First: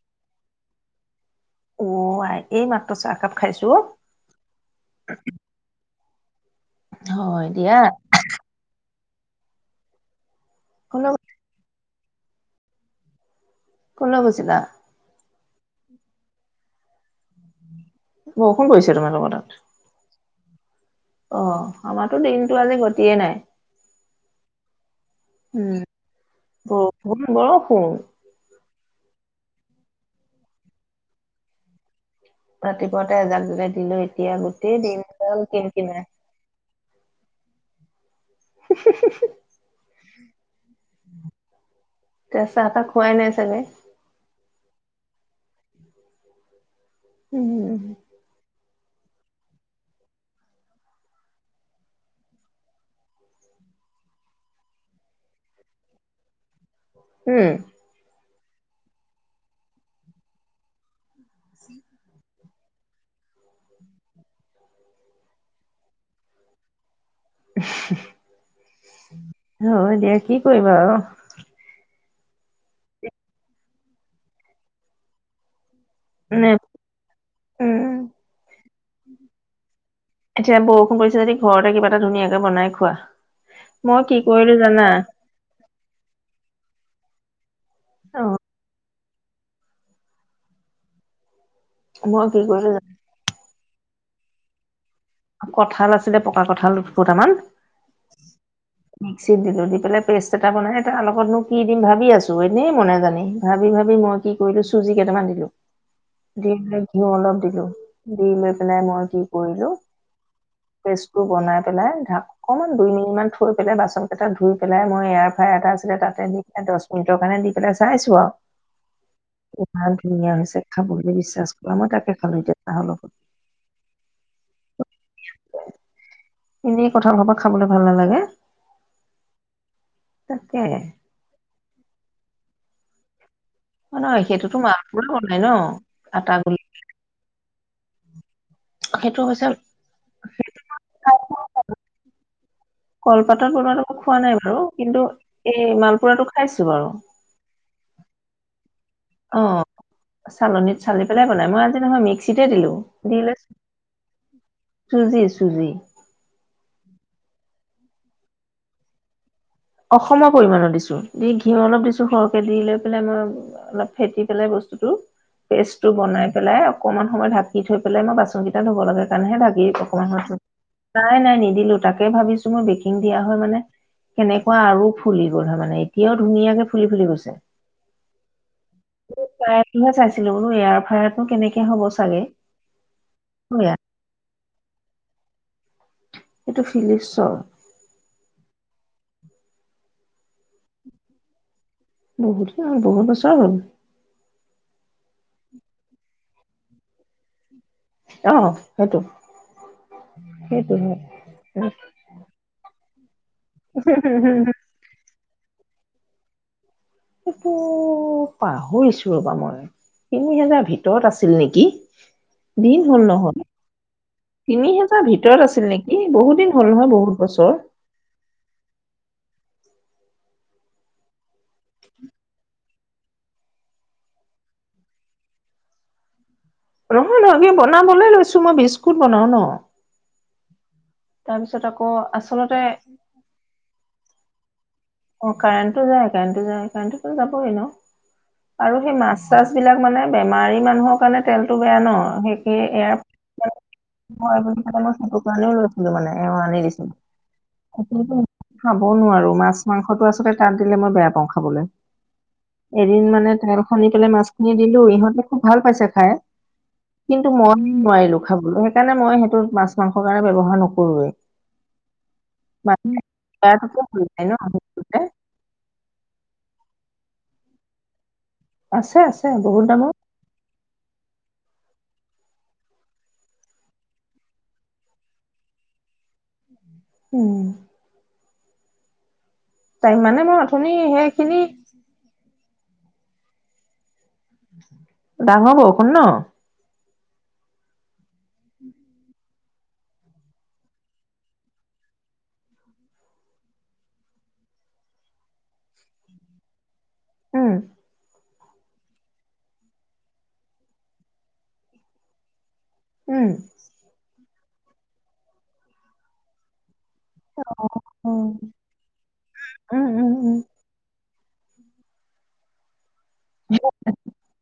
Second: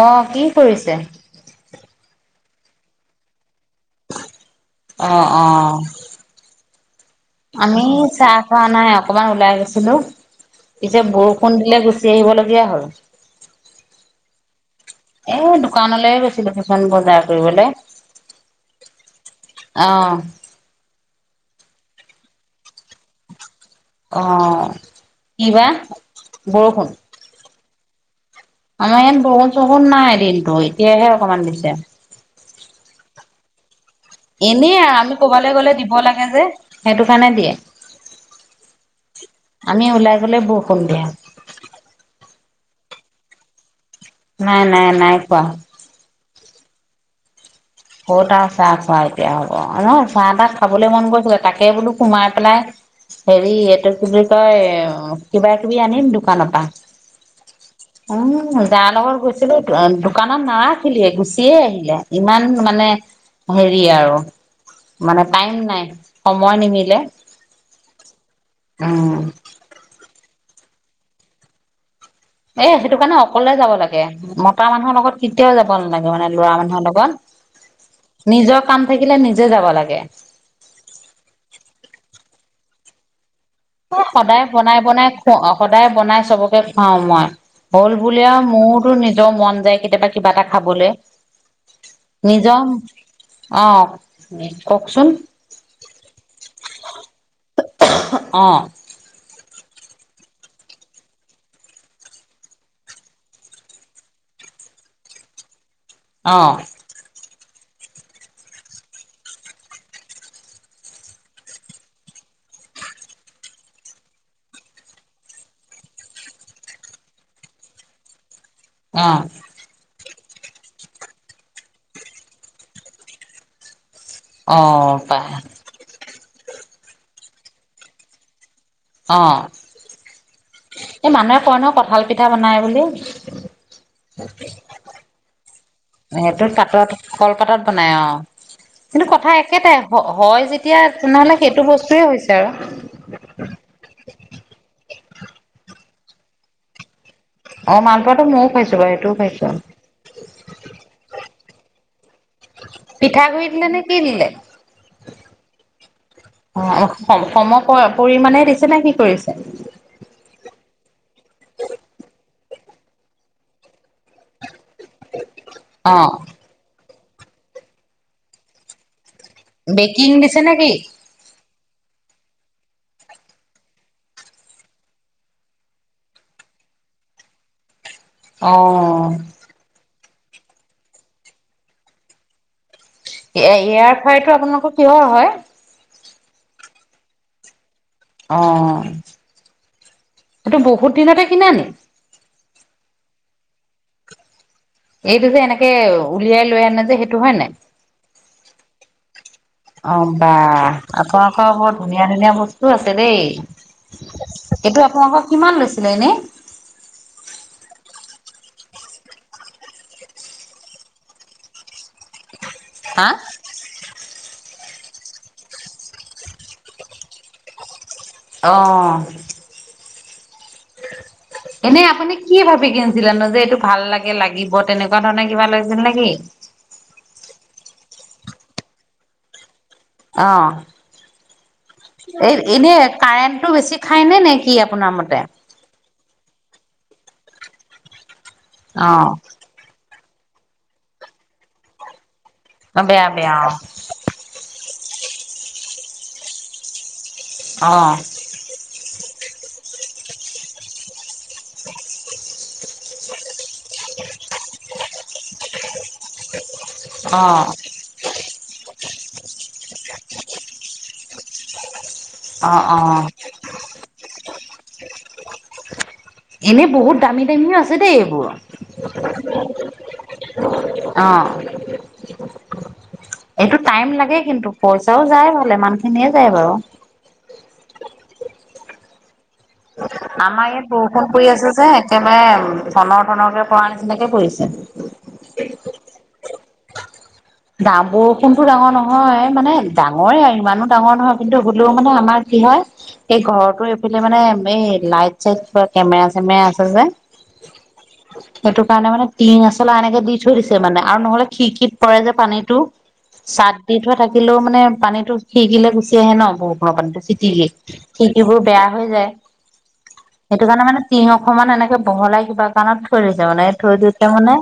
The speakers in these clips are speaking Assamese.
অ কি কৰিছে অ এই মাত্ৰ চাহকাপ খাইছো অ অ হয় দিয়া আমি চাহ খোৱা নাই অকমান ওলাই গৈছিলো পিছে কলৈ বৰষুণ দিলে গুচ আহিবলগীয়া হয়' কল কৈছিলা এ দোকানলৈ গৈছিলো কিছোন বজাৰ বৰষুণ পৰিছে তোমালোকৰ তাত? অ অ আমাৰো দিনটো আজি ঘতিিয়ে নাই অ কি বাা উম। বৰষুণ হ' আমাৰ ইয়ন বহুন চহুন নাই দিনতটো এতিয়াহে অকমান দিছে ৰাতিপুৱাতে এজাক জলাই দিলো এতিয়া এনে গোটেই আৰু আমি দিনডাল ক'বালৈ কিন গ'লে দিব কিনাই। লাগে যে সেইটো কাৰণে দিয়ে আমি ওলাই গ'লে বৰষুণ দিয়ে। এতিয়া চাহ, তাহ খোৱাই নাই চাগে? নাই, নাই, নাই খোৱা। উম। [unintelligible] চাহ খোৱা এতিয়া হ'ব, ন' চাহ, তাহ খাবলৈ মন গৈছিলে, তাকে বোলো সোমাই পেলাই হেৰি এইটো কি বুলি কয় কিবা কিবি আনিম দোকানৰ পা। উম। অ', যাৰ লগত গৈছিলোঁ অ', দোকানত নাৰাখিলেই গুচিয়ে আহিলে ইমান মানে হেৰি আৰু মানে টাইম নাই, সময় নিমিলে। উম হয়, দে কি কৰিবা আৰু? এ, সেইটো কাৰণে অকলে যাব লাগে, মতা মানুহৰ লগত কেতিয়াও যাব নালাগে মানে ল'ৰা মানুহৰ উম লগত, নিজৰ কাম থাকিলে নিজে যাব লাগে। এতিয়া বৰষুণ পৰিছে যদি ঘৰতে কিবা এটা ধুনীয়াকে বনাই খোৱা মই কি সদায় কৰিলো বনাই, জানা? বনাই খ-সদায় বনাই চবকে খুৱাওঁ মই। হ'ল অ বুলি আৰু মো নিজৰ মন যায়, কেতিয়াবা কিবা এটা খাবলে। মই কি নিজৰ কৰিলো জানা? অ'। [unintelligible] কঁঠাল আছিলে, পকা কঁঠাল দুফুটা মান অ' মিক্সিত দি দি পেলাই পেষ্ট এটা বনাই তাৰ লগত মোক কি দিম ভাবি আছোঁ, এনেই মনে জানি ভাবি, ভাবি মই কি কৰিলোঁ, চুজি কেইটামান দিলোঁ। দি অ' [unintelligible] ঘিউ অলপ দিলোঁ দি লৈ, পেলাই, মই কি কৰিলোঁ পেষ্টটো বনাই পেলাই ধা, অকমান দুই মিনিট মান থৈ পেলাই বাচন কেইটা ধুই পেলাই, মই এয়াৰ ফ্ৰাই এটা আছিলে তাতে দি পেলাই দচ মিনিটৰ কাৰণে দি পেলাই চাইছোঁ আৰু। অ'। ইমান ধুনীয়া হৈছে খাব বুলি বিশ্বাস কৰা, মই তাকে খালোঁ এতিয়া চাহৰ লগত। অ', [unintelligible] এনেই কঁঠাল সোপা খাবলৈ ভাল নালাগে। অ'। তাকে এই মানুহে কয় নহয় কঠ ভাল পিঠা বনাই বুলি। নহয়, সেইটোতো [unintelligible] বনাই ন? আটা সেইটোত গুলি পাতত [unintelligible] পাতত বনাই অ'। কিন্তু সেইটো কথা হৈছে খাই একেটাই হয়, যেতিয়া তেনেহ'লে সেইটো বস্তুয়ে হৈছে আৰু। কলপাতত বনোৱাটো মই খোৱা নাই বাৰু কিন্তু এই মালপুৰাটো খাইছোঁ বাৰু। অ', মালপোৰাটো মইয়ো খাইছোঁ বাৰু। সেইটোও খাইছো। অ', চালনীত চালি পেলাই বনাই মই আজি নহয়, মিক্সিতে দিলোঁ, দি, লৈ পিঠাগুৰি দিলে নে কি দিলে? চুজি, চুজি। সম-সম পৰিমাণে দিছে নে? কি কৰিছে? সম পৰিমাণৰ দিছোঁ দি, ঘিউ অলপ দিছোঁ সৰহকে দি, লৈ, পেলাই মই অলপ ফেটি পেলাই বস্তু [unintelligible] পেষ্টটো অ বনাই পেলাই অক কমান সময় ঢাকি থৈ পেলাই মই বাচন কিটা ধুব লাগে কাৰণেহে ঢাকি অকমান বেকিং সময় থৈ, দিছে নে কি নাই, নাই, নিদি দিওঁ, তাকে ভাবিছো মই বেকিং দিয়া হয় মানে, কেনে কুৱা আৰু ফুলি গ'ল হয় মানে, এতিয়াও ধুনীয়াকে ফুলি ফুলি গৈছে। অ' ছিলো বোলো এয়াৰ ফ্ৰায়াৰতনো কেনেকে হ'ব চাগে এয়া, হয়া এয়াৰ ফ্ৰায়াৰটো আপোনালোক কৰ কিহৰ হয়? এইটো ফিলিপচৰ। অ', এইটো বহুত দিনতে কিনা নি? বহুত দিন হ'ল, বহুত বছৰ হ'ল। এইটো যে এনেকে উলিয়াই লৈ আনে যে, সেইটো হয় নাই? অ সেইটো অ, বা, সেইটো হয় আপোনালোকৰ বৰ ধুনীয়া ধুনীয়া বস্তু আছে ছে দেই! এইটো আপোনালোকক [inaudible] কিমান লৈছিলে এনে? এইটো পাহৰিছো ৰ'বা মই, তিনি হেজাৰৰ ভিতৰত আছিল নেকি দিন হল হা নহয় তিনি হেজাৰৰ ভিতৰত আছিল নেকি, বহুত দিন হ'ল নহয়, বহুত বছৰ। অ' এনেই আপুনি কি ভাবি কিনিছিলেনো যে এইটো ভাল লাগে, লাগিব, তেনেকুৱা ধৰণে কিবা লৈছিল নে কি? নহয়, নহয়, এনে বনাবলৈ লৈছো মই, বিস্কুট বনাওঁ ন? অ'। তাৰপিছত আকৌ এ, আচলতে এনে কাৰেণ্টটো বেছি খায় নে, নে কি আপোনাৰ মতে? অ কাৰেণ্টো যায়। কাৰেন্টটো যায়, কাৰেণ্টটোতো যাবই ন? আৰু সেই মাছ অ চাছ বিলাক মানে বেমাৰী মানুহৰ কাৰণে তেলটো বেয়া ন, সেই সেই‌এয়া বেয়া বেয়া [unintelligible] স আনিও লৈছিলো মানে এওঁ আনি দিছিলে। অ অ সকল খাবও নোৱাৰো। মাছ মাংসটো আচলতে তাত দিলে মই বেয়া পাওঁ। খাবলৈ। এদিন মানে ত শুনি পেলাই মাছখিনি দিলো। ইহঁতে খুব ভাল পাইছে খাই। অ কিন্তু, মই হে নোৱাৰিলো খাবলৈ। সেইকাৰণে, মই সেইটো মাছ মাংসৰ কাৰণে ব্যৱহাৰ নকৰোৱেই। অ অ [unintelligible] এ। এনেই বহুত দামী দামীও আছে দেই এইবোৰ। আছে, আছে, বহুত দামৰ। অঁ এইটো টাইম লাগে কিন্তু, পইচাও যায় ভালে মানখিনিৰ যায় বাৰু। উম তাই মানে মই আমাৰ অথনি ইয়াত বৰষুণ পৰি সেইখিনি আছে যে একেবাৰে উম ঠনৰ ঠনৰকে পৰা নিচিনাকে পৰিছে। ডাঙৰ বওঁ ষুণ ন? দা বৰষুণতো ডাঙৰ নহয় মানে ডাঙৰে আৰু ইমানো ডাঙৰ নহয়, কিন্তু হলেও মানে আমাৰ কি হয় এই ঘৰৰতো এইফালে মানে এই লাইট -চাইট কেমেৰা চেমেৰা আছে যে। উম সেইটো কাৰণে মানে টিঙ এচলা এনেকে দি থৈ দিছে মানে আৰু নহলে খিৰিকীত পৰে যে পানীটো। উম চাত দি থোৱা থাকিলেও মানে পানীতো খিৰিকীলে গুচি আহে ন বৰষুণৰ পানীটো। চিতিলি উম, খিৰিকীবোৰ বেয়া হৈ যায়, উম, উম, উম, সেইটো কাৰণে মানে তিহক অকমান এনেকে বহলাই কিবা কাৰণত কৰিছে মানে, থৈ দিছে মানে।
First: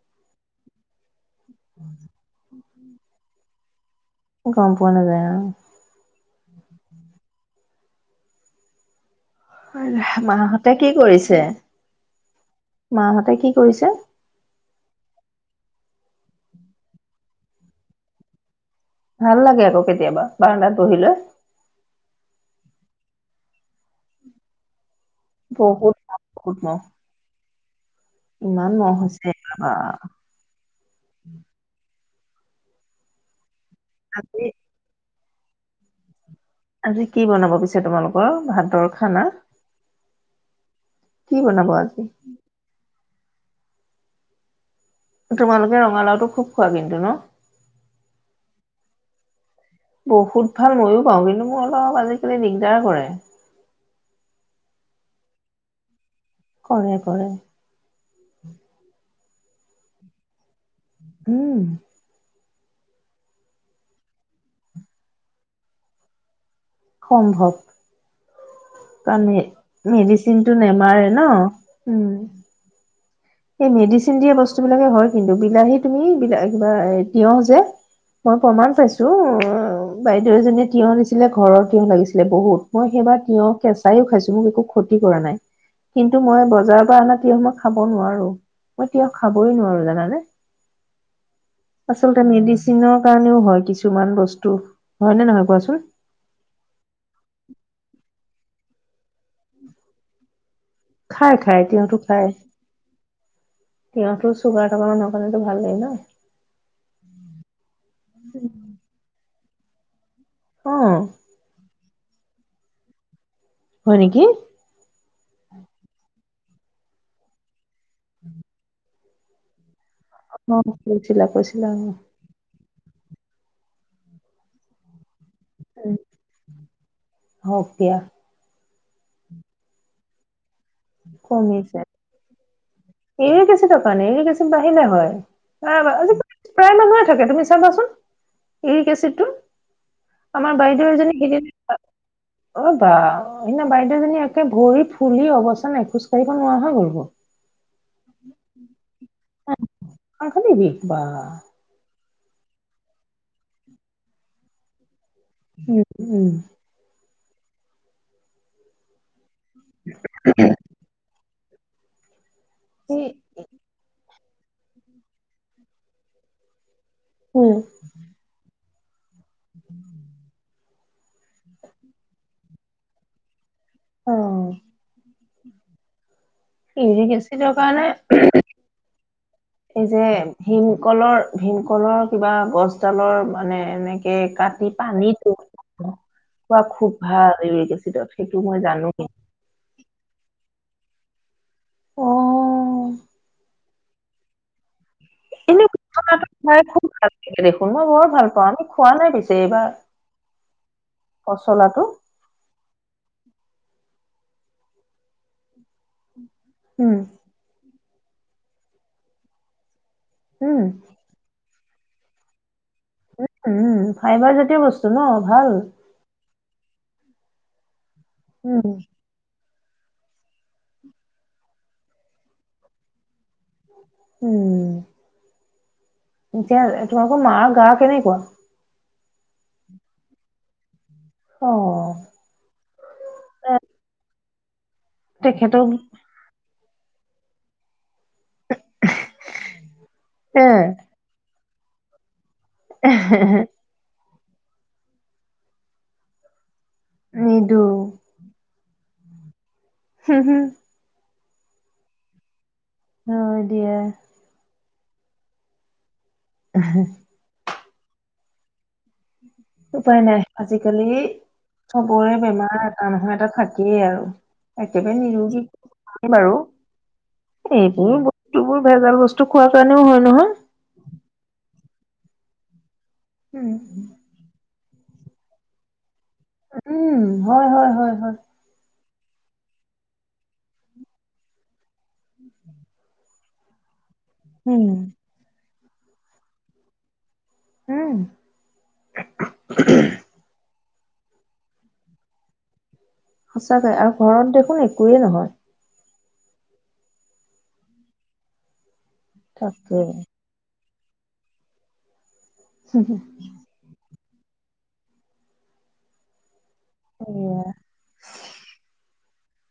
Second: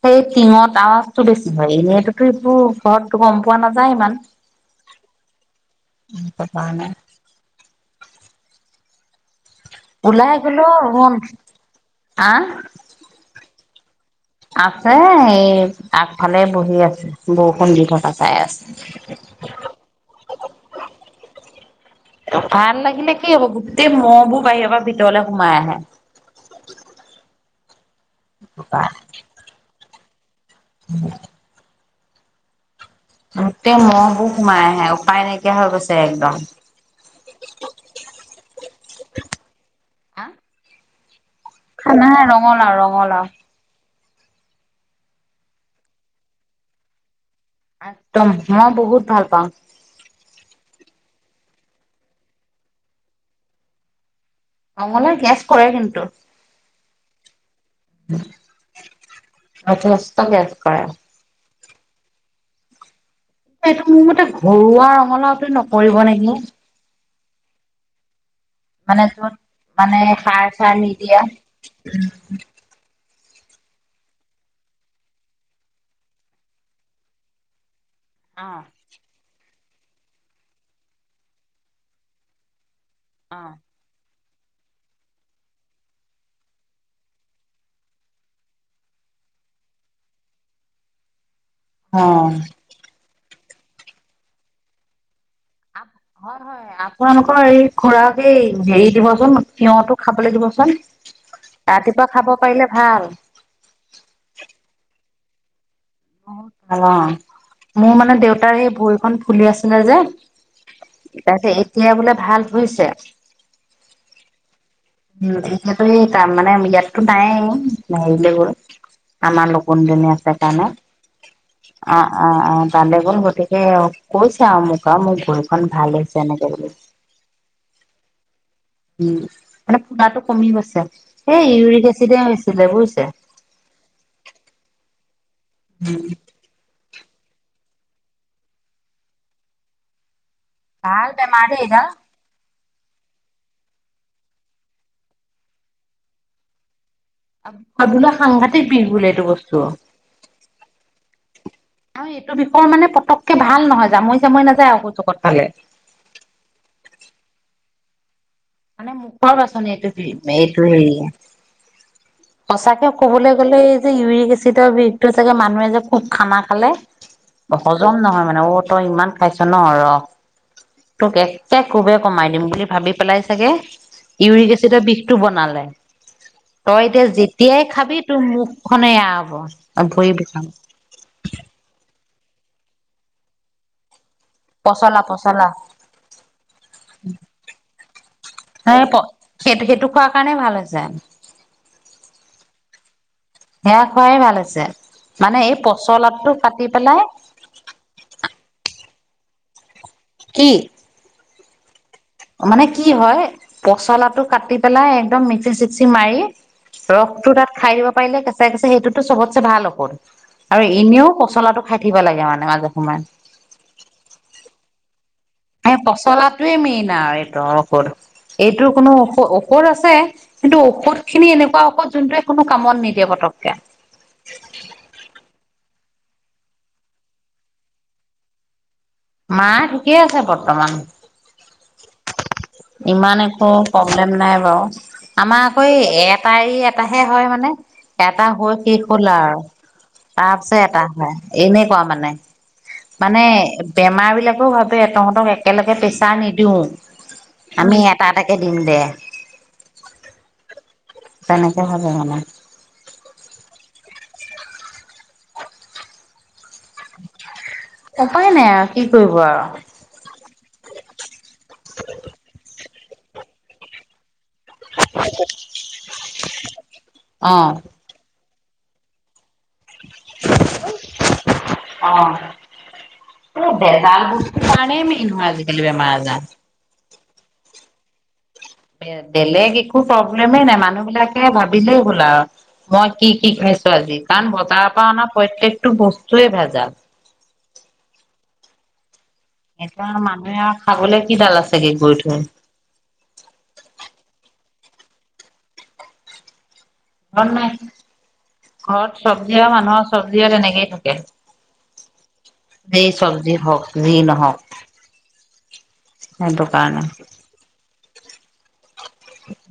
সেই টিঙত আৱাজটো বেছ এনেইতো, এইবোৰ ঘৰটো গম পোৱা নাযায় ইমান। গম পোৱা নাযায় আৰু। তই পানে মাহ হতে কি ৰুম কৰিছে? আহ মাহ হতে কি কৰিছে। আছে, এই আগফালে বহি আছে, বৰষুণ দি থকা চাই আছে। ভাল লাগে আকৌ কেতিয়াবা, বাৰনাত বহিল লৈ। ভাল লাগিলে কি হ'ব, গোটেই মহবোৰ বাহিৰৰ পৰা ব ভিতৰলৈ সোমাই বহুত মহ, বহুত মহ, আছে। ইমান মহ আছে, [unintelligible] উম। উম। তেজু মহবো আজি, সোমাই আহে উপায় নাইক নাইকিয়া হৈ গৈছে একদম। আজি কি বনাব পিছে তোমালোকৰ ভাতৰ খানা। কি বনাব আজি? খানা ৰঙালাও ৰঙালাও। তোমালোকে ৰঙালাওটো খুব খোৱা কিন্তু ন। একদম মই বহুত ভাল পাওঁ। বহুত ভাল মইয়ো পাওঁ কিন্তু মোৰ অলপ আজিকালি দিগদাৰ কৰে। ৰঙালাওয়ে গেছ কৰে কিন্তু। কৰে কৰে। উম। আ মস্ত গেছ কৰে। উম। এইটো মোৰ মতে ঘৰুৱা ৰঙালাওটো নকৰিব নেকি? সম্ভৱ। মানে য'ত কাৰে মানে মেডিচিন সাৰ টো চাৰ নেমাৰে নিদিয়া ন উম। সেই মেডিচিন দিয়া বস্তু বিলাকে হয় কিন্তু বিলাহী তুমি বিল কিবা তিয়হ যে। মই অ। প্ৰমাণ পাইছো। বাইদেউ এজনীয়ে তিঁয়হ দিছিলে ঘৰৰ তিঁয়হ লাগিছিলে বহুত মই সেইবা তিয়হ কেঁচায়ও খাইছো। মোৰ একো ক্ষতি কৰা নাই, কিন্তু মই বজাৰৰ পৰা অনা তিঁয়হ মই খাব নোৱাৰো। মই তিঁয়হ খাবই নোৱাৰো জানানে? আচলতে মেডিচিনৰ কাৰণেও হয় কিছুমান বস্তু। হয় নে নহয় কোৱাচোন হয় হয় আপোনালোকৰ এই খুৰা সেই হেৰি দিবচোন তিয়ঁহতো খাবলৈ দিবচোন। খাই খাই তিয়হঁতো ৰাতিপুৱা খাই খাব পাৰিলে ভাল। তিয়হতো চুগাৰ থকা মানুহৰ মানতো ভাল লাগে ন। বত ভাল অ মোৰ মানে দেউতাৰ সেই ভৰিখন ফুলি আছ ন যে। অ তাৰে এতিয়াই বোলে ভাল হৈছে। হয় নেকি? উম, এতিয়াটো এই তাৰমানে ইয়াতটো নাই হেৰিলে গ'ল, আমাৰ কোনজনী আছে অ কাৰণত কৈছিলা কৈছিলা অ', অ', অ'। তালে গ'ন গতিকে কৈছো আমুকা মোক ঘৰখন ভাল হৈছে এনেকে বুলি। এতিয়া। উম, মানে পুৰাতটো কমি গৈছে। সেই ইউৰিক এচিডে হৈছিল ইওৰিক এচিডৰ কাৰণে ইওৰিক এচিড বাহিলে হয়। [unintelligible] থাকে তুমি চাবাচোন এই ইওৰিক এচিডটো আমাৰ বাইদেউ ভাল এজনী বেমাৰ দেই এইডাল অ, বা সেইদিনা বাইদেউজনী একে ভৰি ফুলি অৱস্থা খোজ কাঢ়িব নোৱাৰা হৈ গ'লগে। আ - আপোনাৰ সাংঘাতিক বিষ বোলে। এইটো বস্তু সাংঘাতিক বিষ বা। আৰু এইটো বিষয়ৰ মানে পটকে ভাল নহয় জামৈ - জামৈ নাযায় আকৌ জগত উম-উম। মানে মোক [unintelligible] বাচন এইটোতেই। সঁচাকে এই কবলৈ গ'লে এই যে ইৰিক এচিড চিতে বিষটো চাগে মানুহে যে খুব খানা খালে উম হজম নহয় মানে অত তই ইমান খাইছ ন ৰ তোক একে কোবে কমাই দিম বুলি ভাবি পেলাই চাগে অ ইউৰিক এচিডৰ বিষটো বনালে, তই এতিয়া ইউৰিক এচিডৰ যেতিয়াই কাৰণে খাবি তোৰ মুখখনে আ এই যে ভীমকলৰ ভীমকলৰ কিবা গছডালৰ মানে এনেক কে কাটি পচলা পানীটো পচলা খোৱা খুব ভাল ইওৰিক এচিডৰ সেইটো মই সেই জানো। সেইটো সেইটো খোৱাৰ [inaudible] অ' সেয়া খোৱাই ভাল হৈছে। মানে এই এনে পচলাটো কাটি পেলাই [unintelligible] দেখোন, মই বৰ ভাল পাওঁ। খোৱা নাই পিছে এইবাৰ। কি? পচলা টো। মানে কি হয় পচলাটো কাটি পেলাই একদম মিকচি চিকচি মাৰি উম ৰসটো তাত খাই দিব পাৰিলে কেঁচাই, কেঁচাই সেইটোতো চবতচে ভাল ঔষধ। আৰু উম ইনেও পচলাটো খাই থাকিব লাগে মানে মাজে সময়ে উম, উম ফাইবাৰ জাতীয় বস্তু ন। ভাল এ, পচলাত টোৱে মেইন আৰু এইটো ঔষধ। এইটো, উম কোনো [unintelligible] ঔষধ আছে, কিন্তু ঔষধ খিনি এনেকুৱা ঔষধ যোনটোৱে কোনো কামত নিদিয়ে পতক উম। এতিয়া তোমালোকৰ মাৰ গা, কেনেকুৱা? মা, ঠিকেই আছে বৰ্তমান। অ ইমান একো এ প্ৰব্লেম নাই। [unintelligible] আমাৰ আকৌ তেখেতক এই এটা এৰি এট টাহে হয়, মানে এটা হৈ শেষ হ'ল আৰু তাৰ এ পিছত এটা হয়। এনেকোৱা মানে। মানে বেমাৰ বিলাক ভাবে তহঁতক একেলগে পেছাৰ নিদিওঁ। নিদো আমি এটা, এটাকে দিম দে। তেনেকে ভাবে মানে। হয়, দিয়া। উপায় নাই কি কৰিব আৰু? উপায় নাই আজিকালি চবৰে বেমাৰ [unintelligible] এটা থাকেই আৰু। একেবাৰে নিৰোগী বাৰু অ'। এইবোৰ বোৰ ভেজাল বস্তু খোৱা [unintelligible] হয়, নহয়। অ'। এ, উম, [unintelligible] [unintelligible] মেইন হয়, আজিকালি বেমাৰ আজাৰ। উম, হয়, হয়, হয়। হয়। বে-বেলেগ একো প্ৰব্লেমে নাই, মানুহ বিলাকে ভাব দিলেই হ'ল আ, মই কি কি খাইছোঁ আজি কাৰণ বজাৰৰ পৰা উম, অনা প্ৰত্যেক টো, বস্তুৱে ভেজাল। উম। [unintelligible] মানুহে আৰু খাবলৈ কিডাল আছেগে গৈ, থৈ। সঁচাকৈ, আৰু ঘৰত দেখোন একোয়ে নহয়। [unintelligible] ঘৰত চব্জি আৰু তাকে। মানুহৰ চব্জি তেনেকেই থাক [unintelligible] সেই চব্জি হওঁক যি, ন হওঁক, সেইটো কাৰণে সেয়া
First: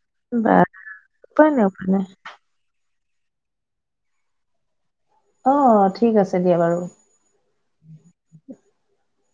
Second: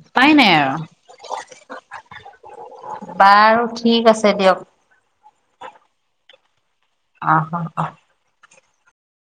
উপাই নাই বা আৰু। উপাই আপোনাৰ বাৰু ঠিক আছে দিয়ক। অ' ঠিক আছে দিয়া বাৰু। অ' অ' অ'।